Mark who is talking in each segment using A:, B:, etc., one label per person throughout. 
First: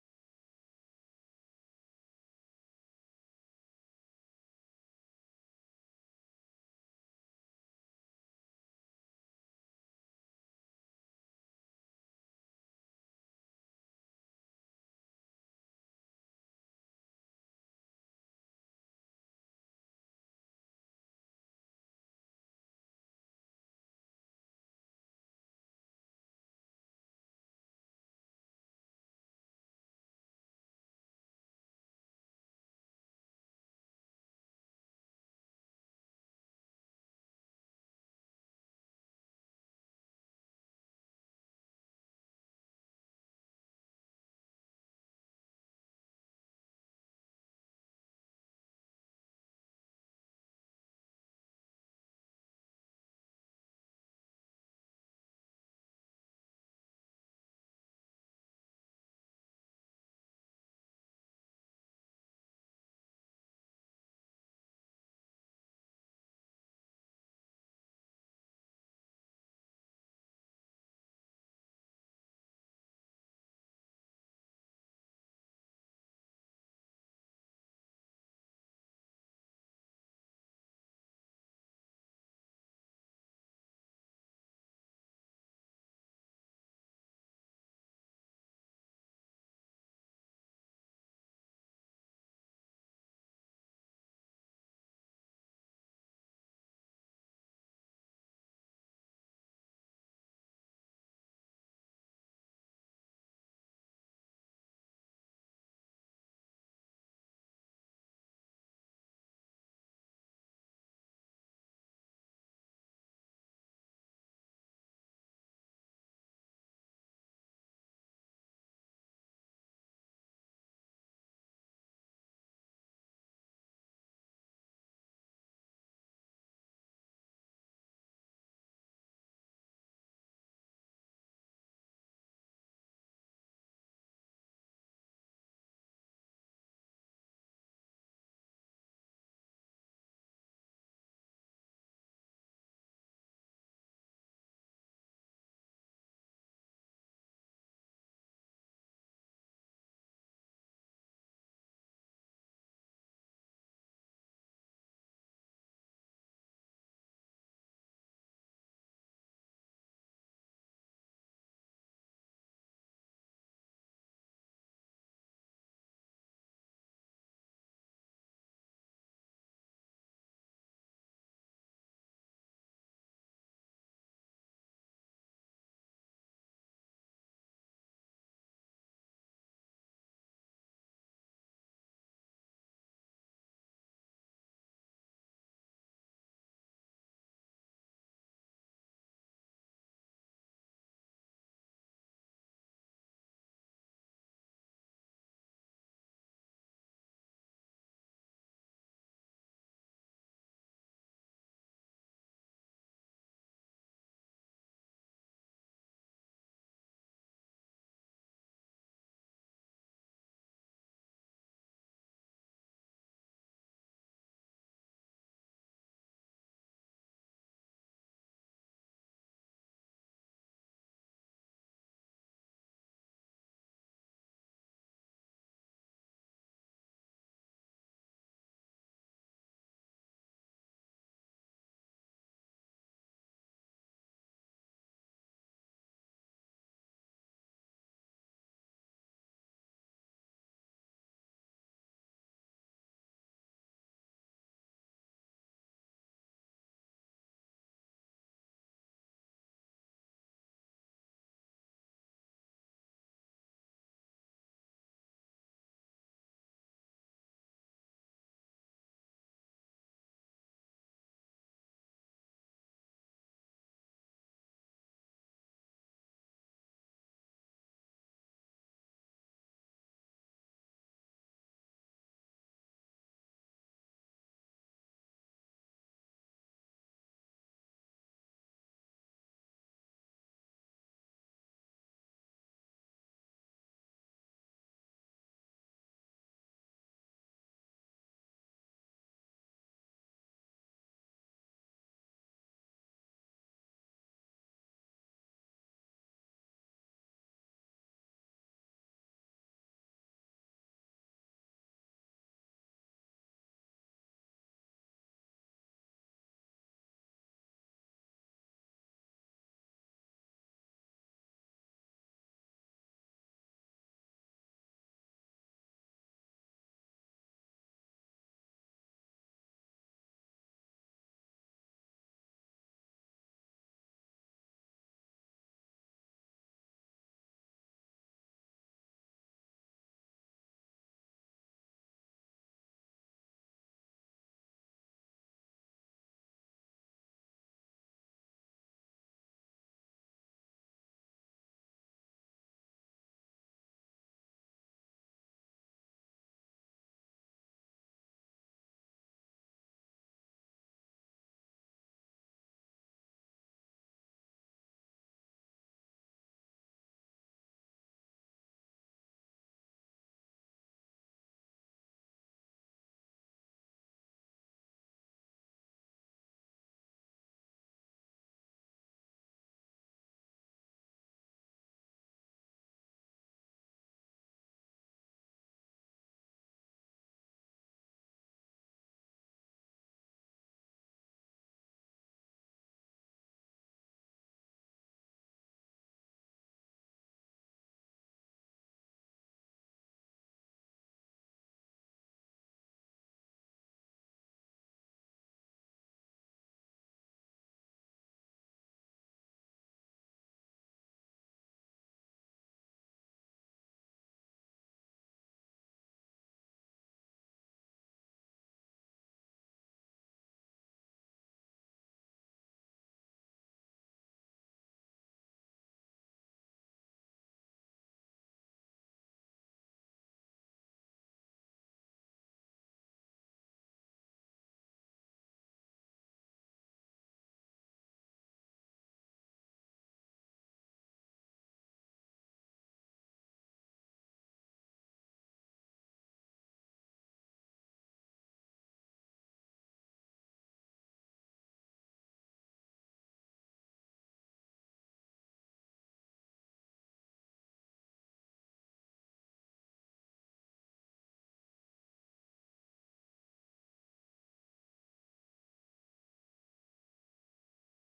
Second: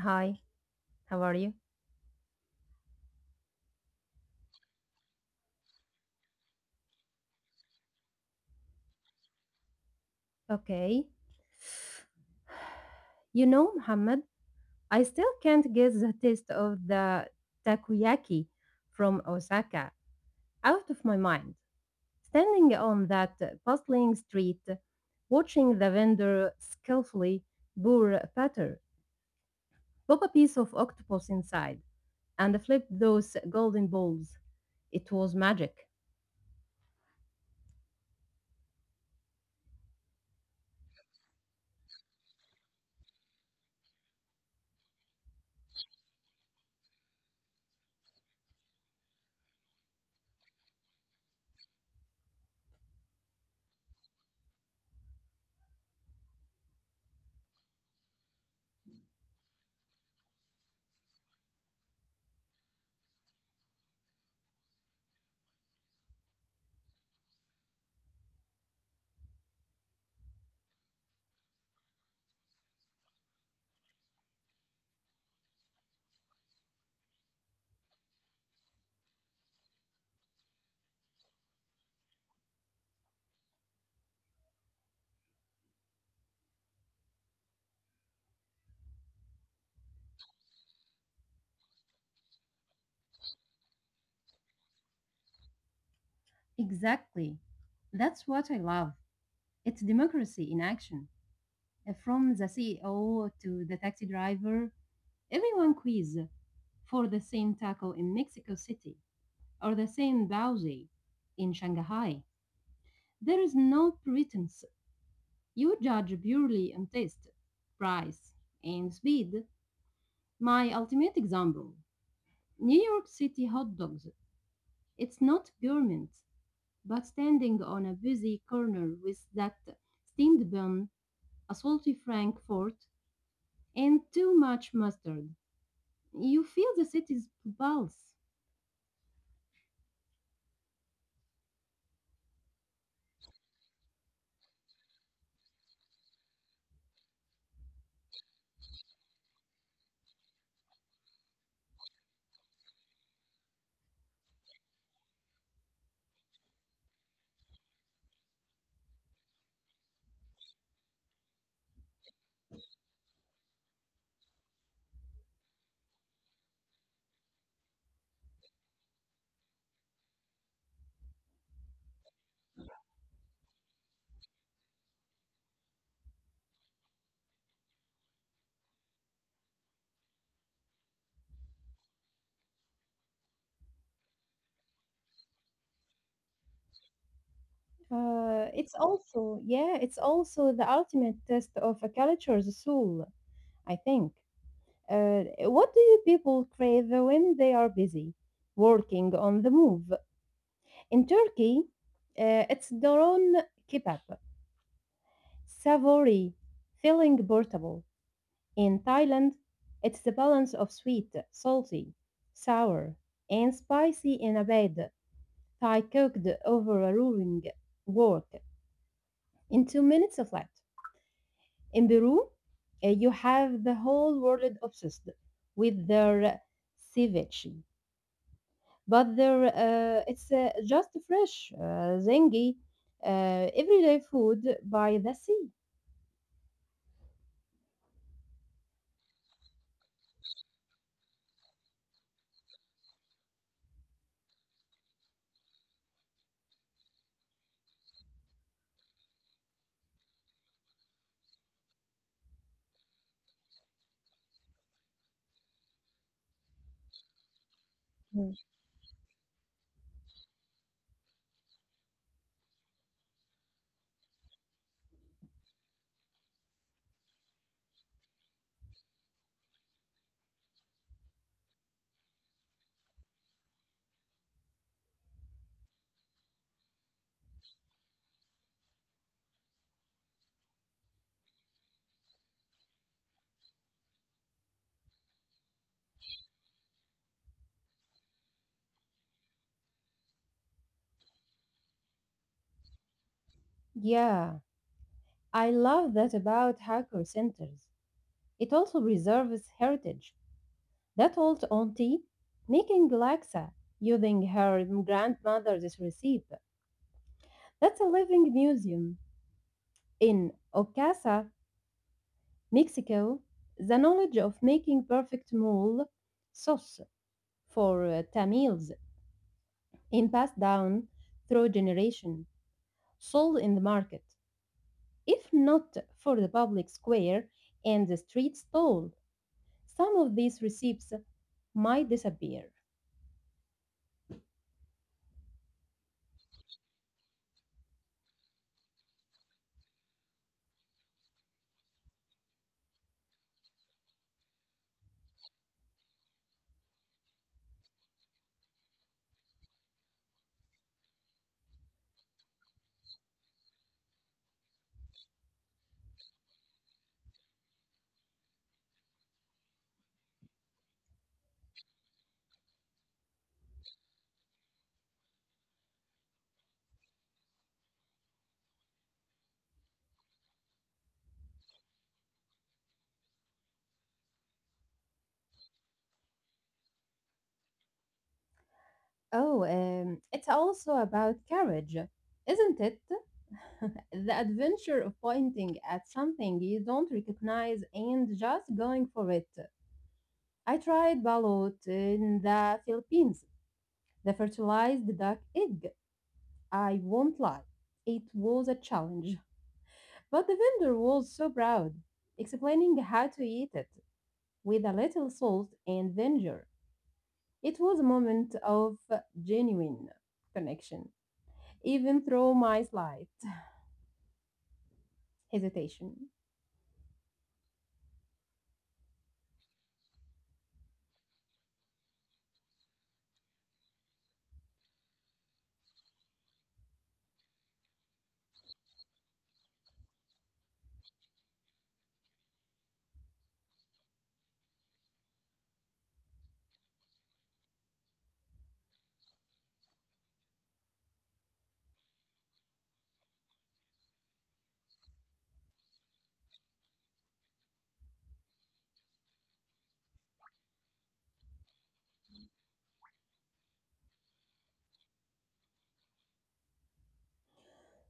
A: Hi, how are you? Okay. You know, Muhammad, I still can't get the taste of the takoyaki from Osaka out of my mind. Standing on that bustling street, watching the vendor skillfully pour batter, pop a piece of octopus inside, and flip those golden balls. It was magic. Exactly. That's what I love. It's democracy in action. From the CEO to the taxi driver, everyone quiz for the same taco in Mexico City or the same baozi in Shanghai. There is no pretense. You judge purely on taste, price, and speed. My ultimate example, New York City hot dogs. It's not gourmet, but standing on a busy corner with that steamed bun, a salty Frankfurt, and too much mustard, you feel the city's pulse. It's also the ultimate test of a culture's soul, I think. Uh, what do you people crave when they are busy, working on the move? In Turkey, it's doron kebab, savory, filling portable. In Thailand, it's the balance of sweet, salty, sour, and spicy in a bed, Thai cooked over a roaring wok in two minutes of flat. In Peru, you have the whole world obsessed with their ceviche, but their it's just fresh, zingy, everyday food by the sea. Mm. Yeah. I love that about hacker centers. It also preserves heritage. That old auntie making laksa using her grandmother's recipe. That's a living museum. In Ocasa, Mexico, the knowledge of making perfect mole sauce for tamales is passed down through generation, sold in the market. If not for the public square and the street stall, some of these receipts might disappear. Oh, it's also about courage, isn't it? The adventure of pointing at something you don't recognize and just going for it. I tried balut in the Philippines, the fertilized duck egg. I won't lie, it was a challenge, but the vendor was so proud, explaining how to eat it with a little salt and vinegar. It was a moment of genuine connection, even through my slight hesitation.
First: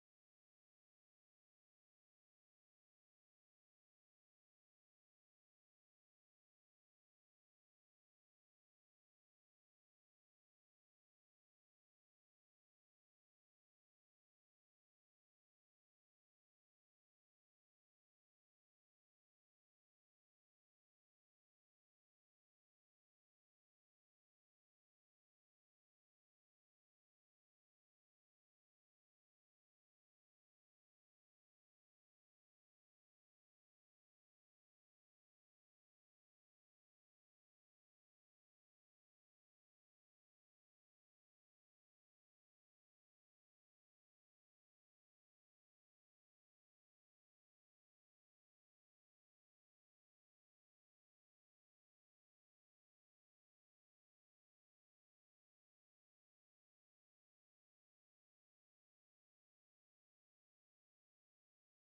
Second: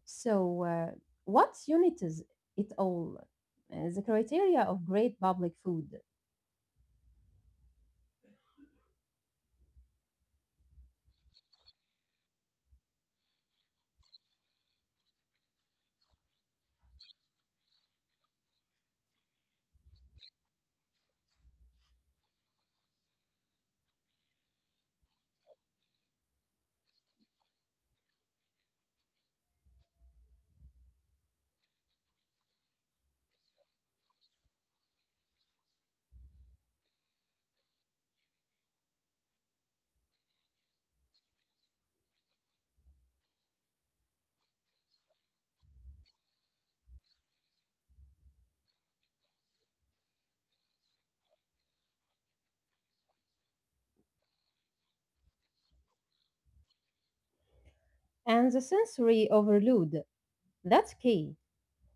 A: So, what unites it all? The criteria of great public food and the sensory overload. That's key.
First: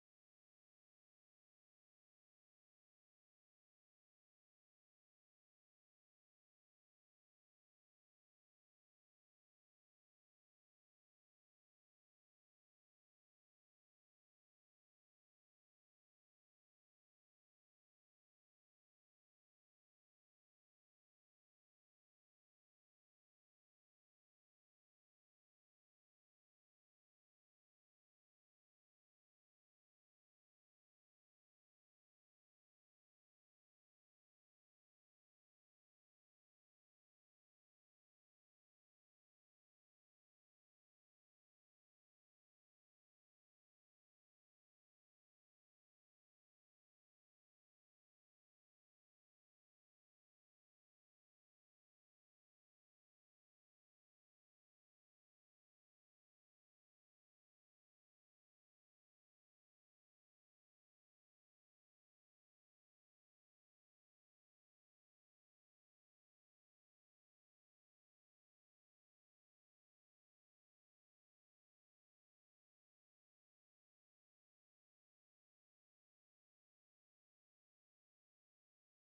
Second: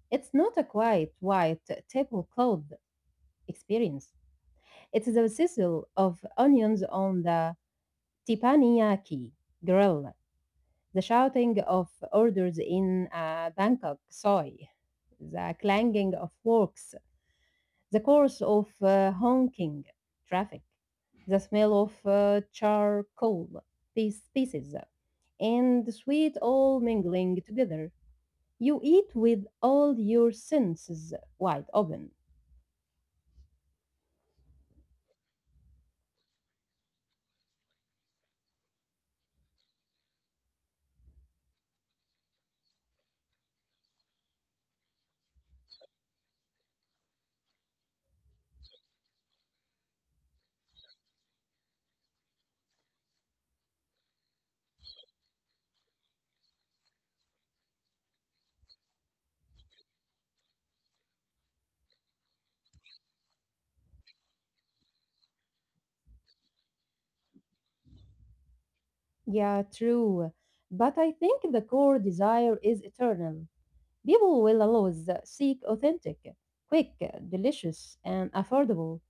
A: It's not a quiet white tablecloth experience. It's the sizzle of onions on the teppanyaki grill, the shouting of orders in a Bangkok soy, the clanging of forks, the chorus of honking traffic, the smell of charcoal pieces, and sweet all mingling together. You eat with all your senses wide open. Yeah, true. But I think the core desire is eternal. People will always seek authentic, quick, delicious, and affordable.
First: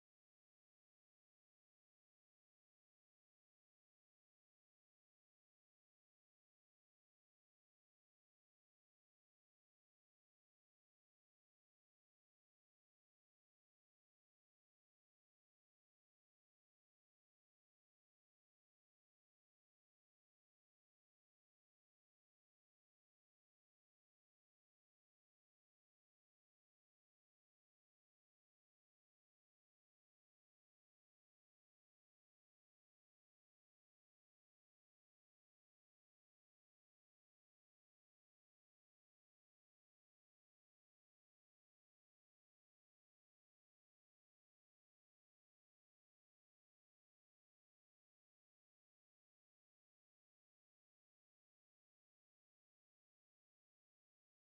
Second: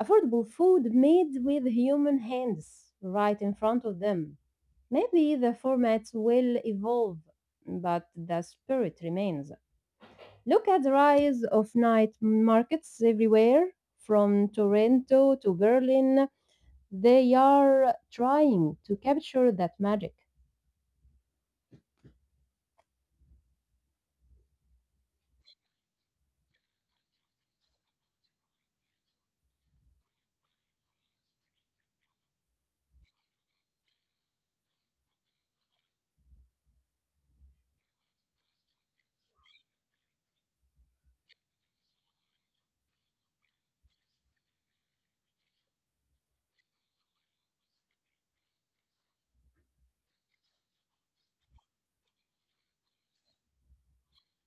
A: affordable food made with human hands right in front of them. Maybe the formats will evolve, but the spirit remains. Look at the rise of night markets everywhere, from Toronto to Berlin. They are trying to capture that magic.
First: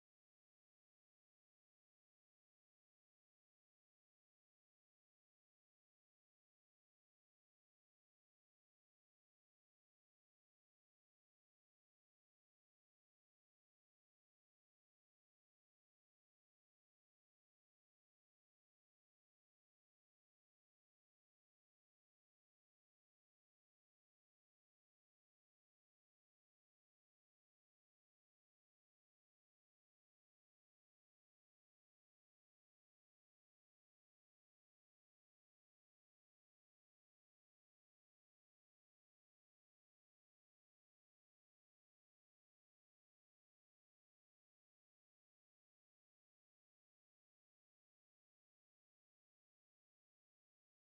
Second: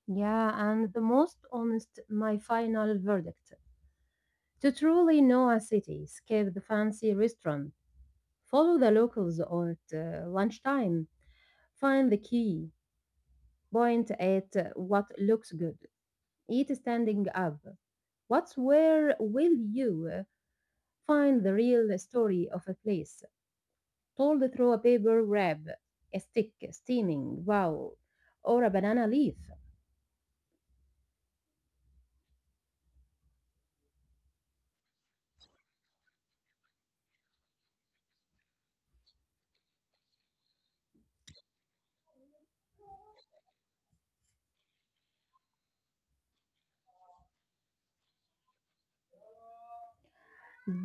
A: Yeah, and the most honest, my final verdict. To truly know a city, skip the fancy restaurant, follow the locals at lunchtime, find the key. Point at what looks good. Eat standing up. What's where will you find the real story of a place, told through a paper wrap, a stick, steaming, wow, or a banana leaf?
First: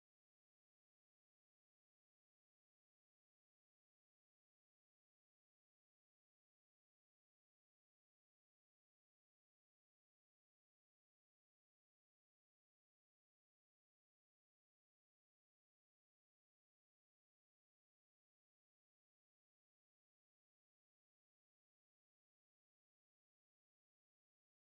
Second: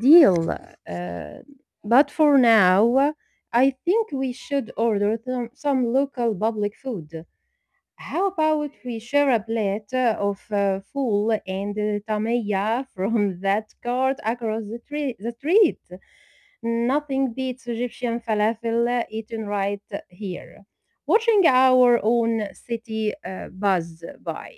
A: Deal. uh, but for now, I think we should order some local public food. How about we share a plate of full and tamaya from that cart across the street? Nothing beats Egyptian falafel eaten right here. Watching our own city buzz by.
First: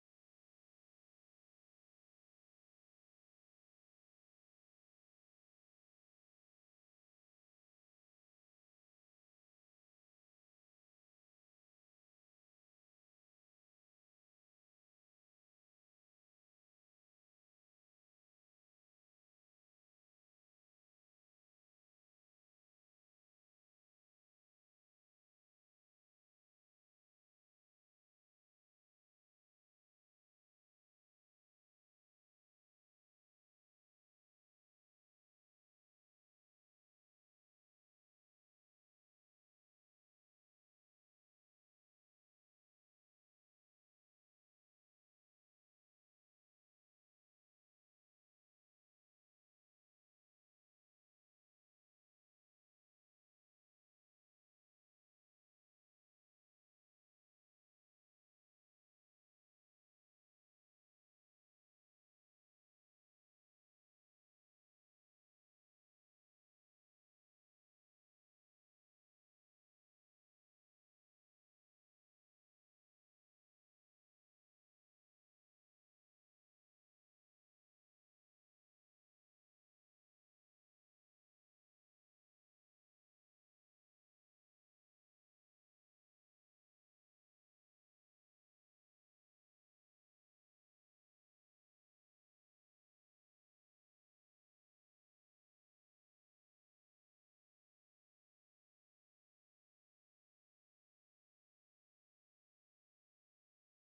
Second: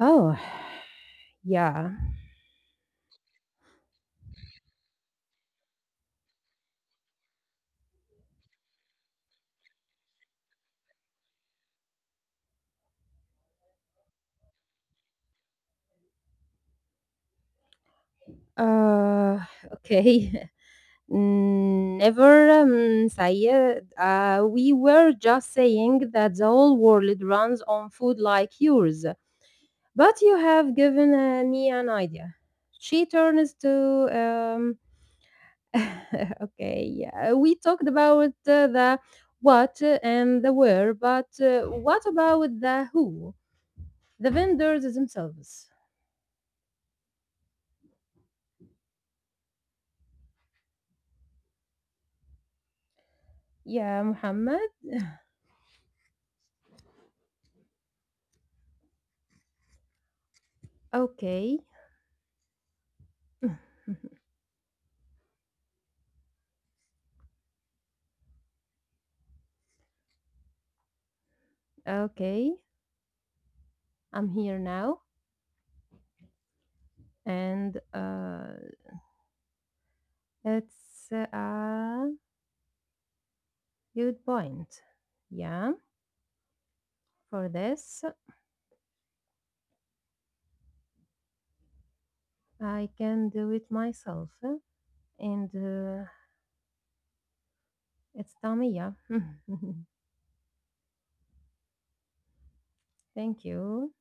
A: Oh, yeah. Uh, okay. Never say it. We were just saying that the whole world runs on food like yours. But you have given me an idea. She turns to, um, okay, yeah, we talked about the what and the where, but what about the who? The vendors themselves. Yeah, Muhammad. Okay, okay, I'm here now. And it's a good point. Yeah, for this, I can do it myself. And it's Tamiya. Thank you.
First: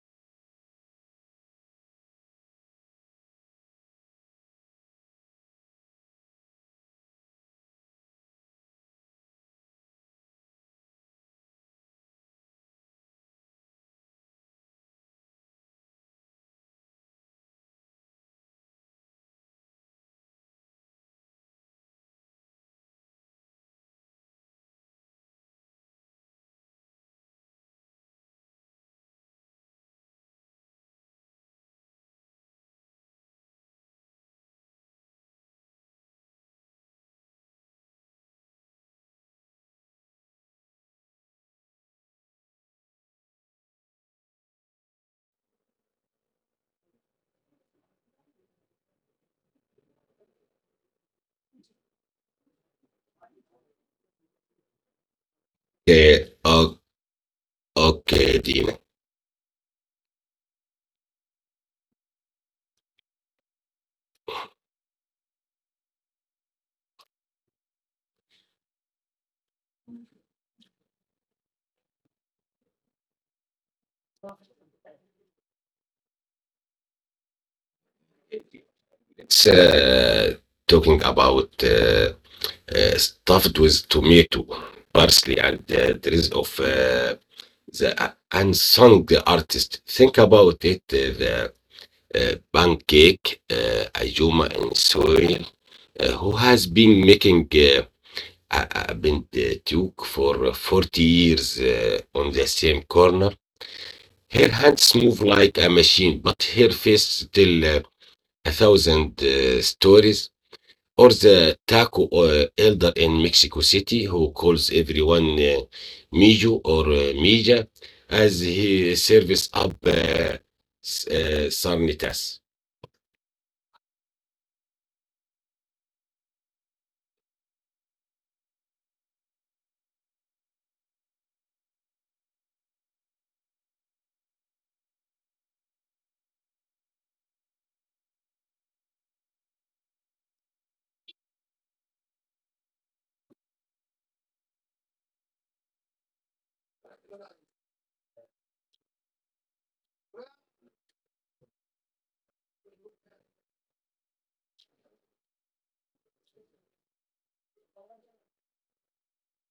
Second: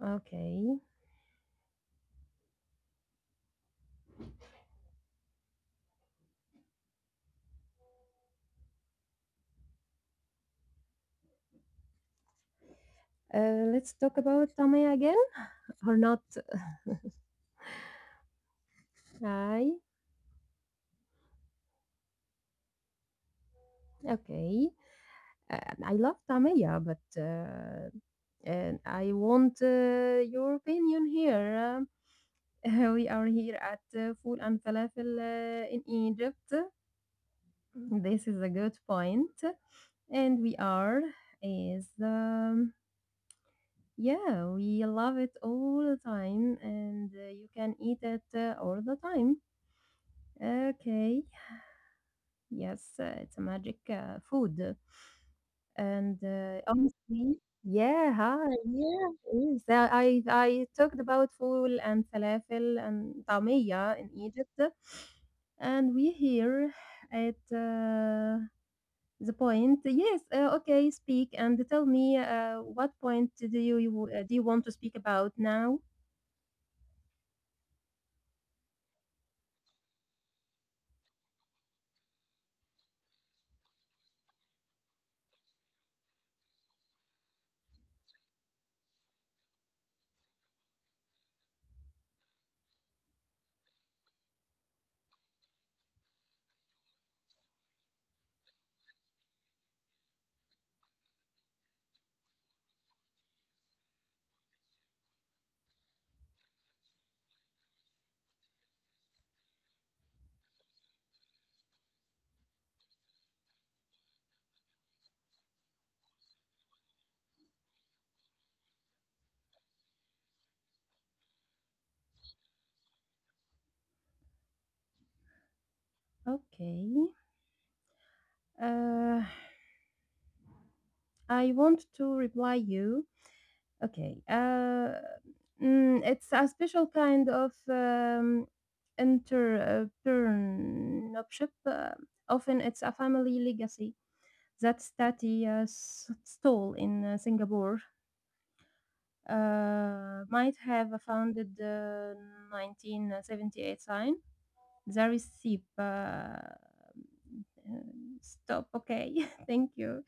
A: Okay. Let's talk about Tamiya again or not? I Okay. I love Tamiya, but and I want your opinion here. We are here at Food and Falafel in Egypt. This is a good point, and we are is. Yeah, we love it all the time, and you can eat it all the time. Okay, yes, it's a magic food.
B: Okay,
A: And
B: o-
A: honestly, yeah, hi,
B: okay, Dina.
A: yeah, it is. I talked about fool and falafel and tamia in Egypt, and we here at the point. Yes, okay, speak and tell me what point do you want to speak about now?
B: It's talking about stuffed with tomato, parsley, and there is of the unsung artist. Think about it, the pancake Ayuma and soil, who has been making a Duke for 40 years on the same corner. Her hands move like a machine, but her face still. A thousand stories, or the taco elder in Mexico City who calls everyone Mijo or Mija as he serves up sarnitas.
A: Okay. Uh, I want to reply you. Okay. It's a special kind of entrepreneurship. Uh, Often it's a family legacy that study stall in Singapore might have a founded 1978 sign. The receipt. Stop. Okay, thank you.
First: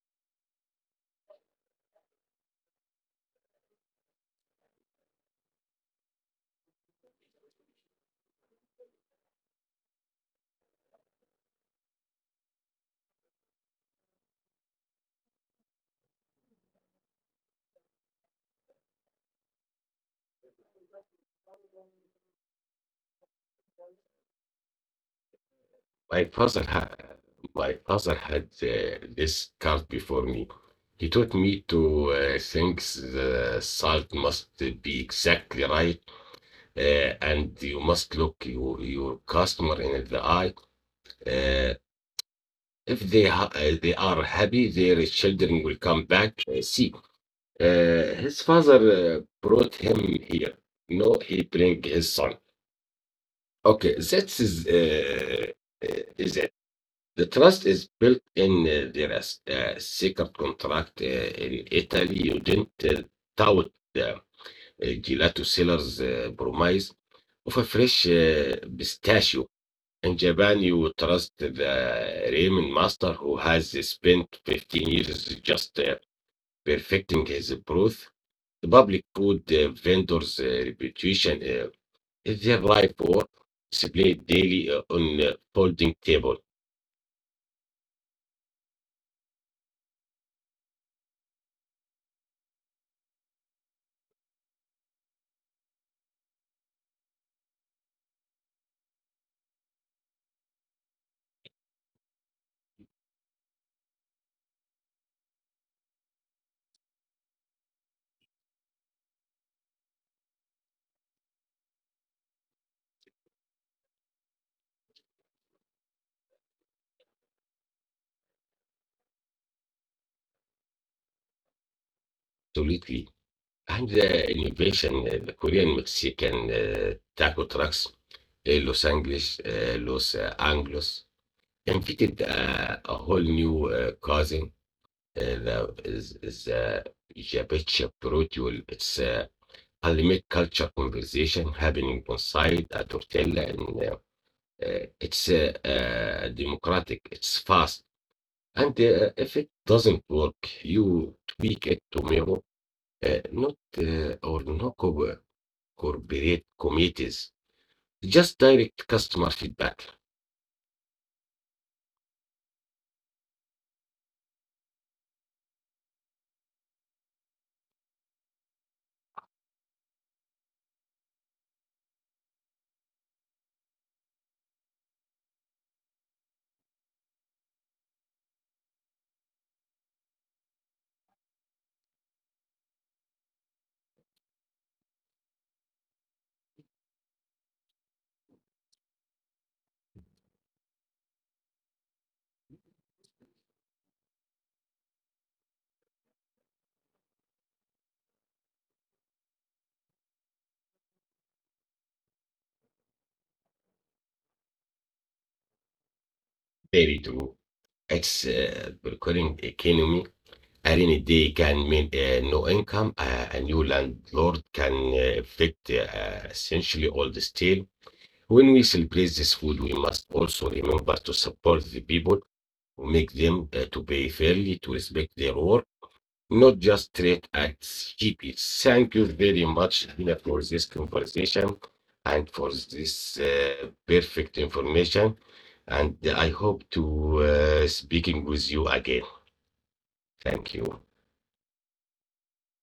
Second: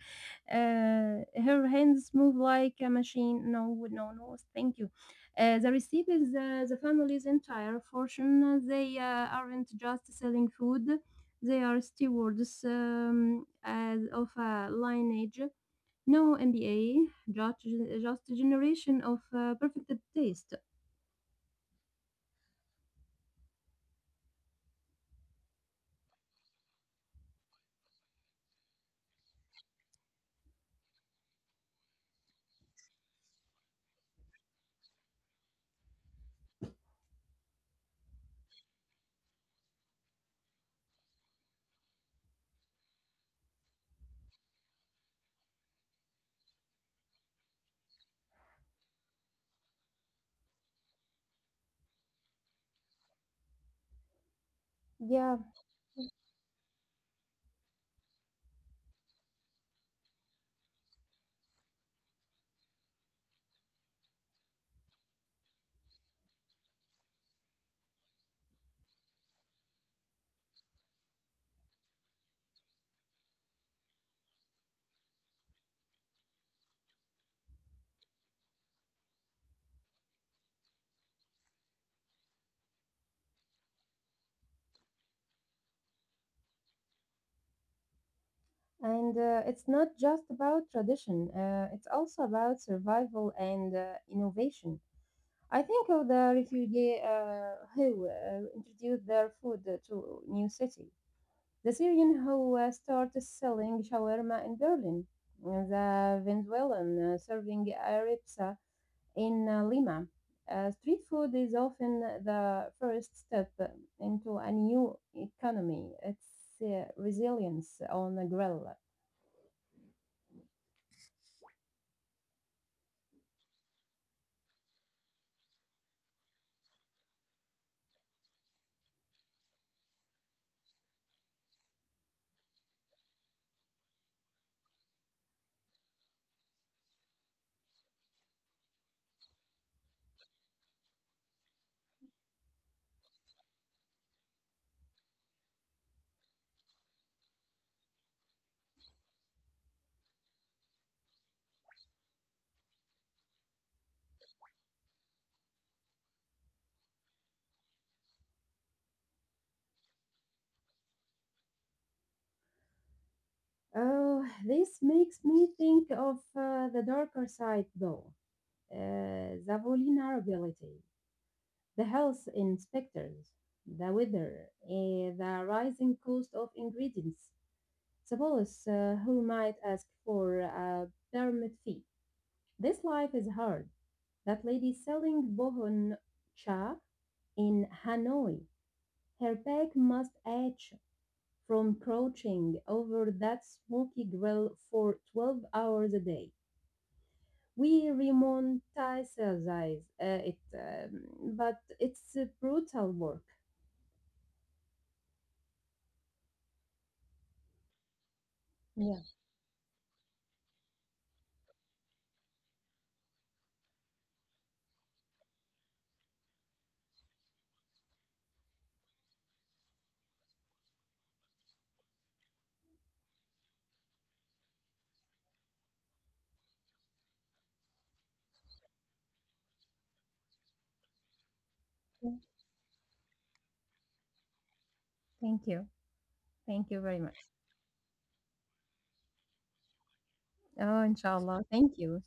A: Her hands move like a machine. No, no, no. Thank you. The receipt is the family's entire fortune. They aren't just selling food; they are stewards as of a lineage. No MBA, just just a generation of perfect taste.
B: My father, ha- my father had this card before me. He taught me to think the salt must be exactly right, and you must look your customer in the eye. Uh, If they are happy, their children will come back. See, his father uh, brought him here. No, he bring his son. Okay, that is it. The trust is built in there is a secret contract in Italy. You didn't tout the gelato seller's promise of a fresh pistachio in Japan, you would trust the ramen master who has spent 15 years just perfecting his broth. The public food vendor's reputation is their life work displayed daily on a folding table.
A: And it's not just about tradition, it's also about survival and innovation. I think of the refugee who introduced their food to new city, the Syrian who started selling shawarma in Berlin, the Venezuelan serving arepsa in Lima. Street food is often the first step into a new economy. It's resilience on a grill.
B: Absolutely. And the innovation, the Korean Mexican taco trucks, Los Angeles, Los Anglos, invented a whole new cuisine is Jabecha Protocol. It's a Parliament culture conversation happening on site at Tortella, and it's democratic. It's fast, and if it doesn't work, you tweak it tomorrow. Not or No corporate committees, just direct customer feedback.
A: Oh, this makes me think of the darker side, though. The vulnerability, the health inspectors, the weather, eh, the rising cost of ingredients, the police who might ask for a permit fee. This life is hard. That lady selling bohon cha in Hanoi, her back must ache from crouching over that smoky grill for 12 hours a day. We romanticize it, but it's a brutal work.
B: Very true. It's
A: Yeah.
B: recurring economy. A rainy day can mean no income. A new landlord can affect essentially all the state. When we celebrate this food, we must also remember to support the people who make them, to pay fairly, to respect their work, not just trade at cheap. Thank you very much, Dina, for this conversation and for this perfect information. And
A: Thank you.
B: I hope to
A: Thank you very much.
B: speaking with you again. Thank you.
A: Oh, inshallah. Thank you.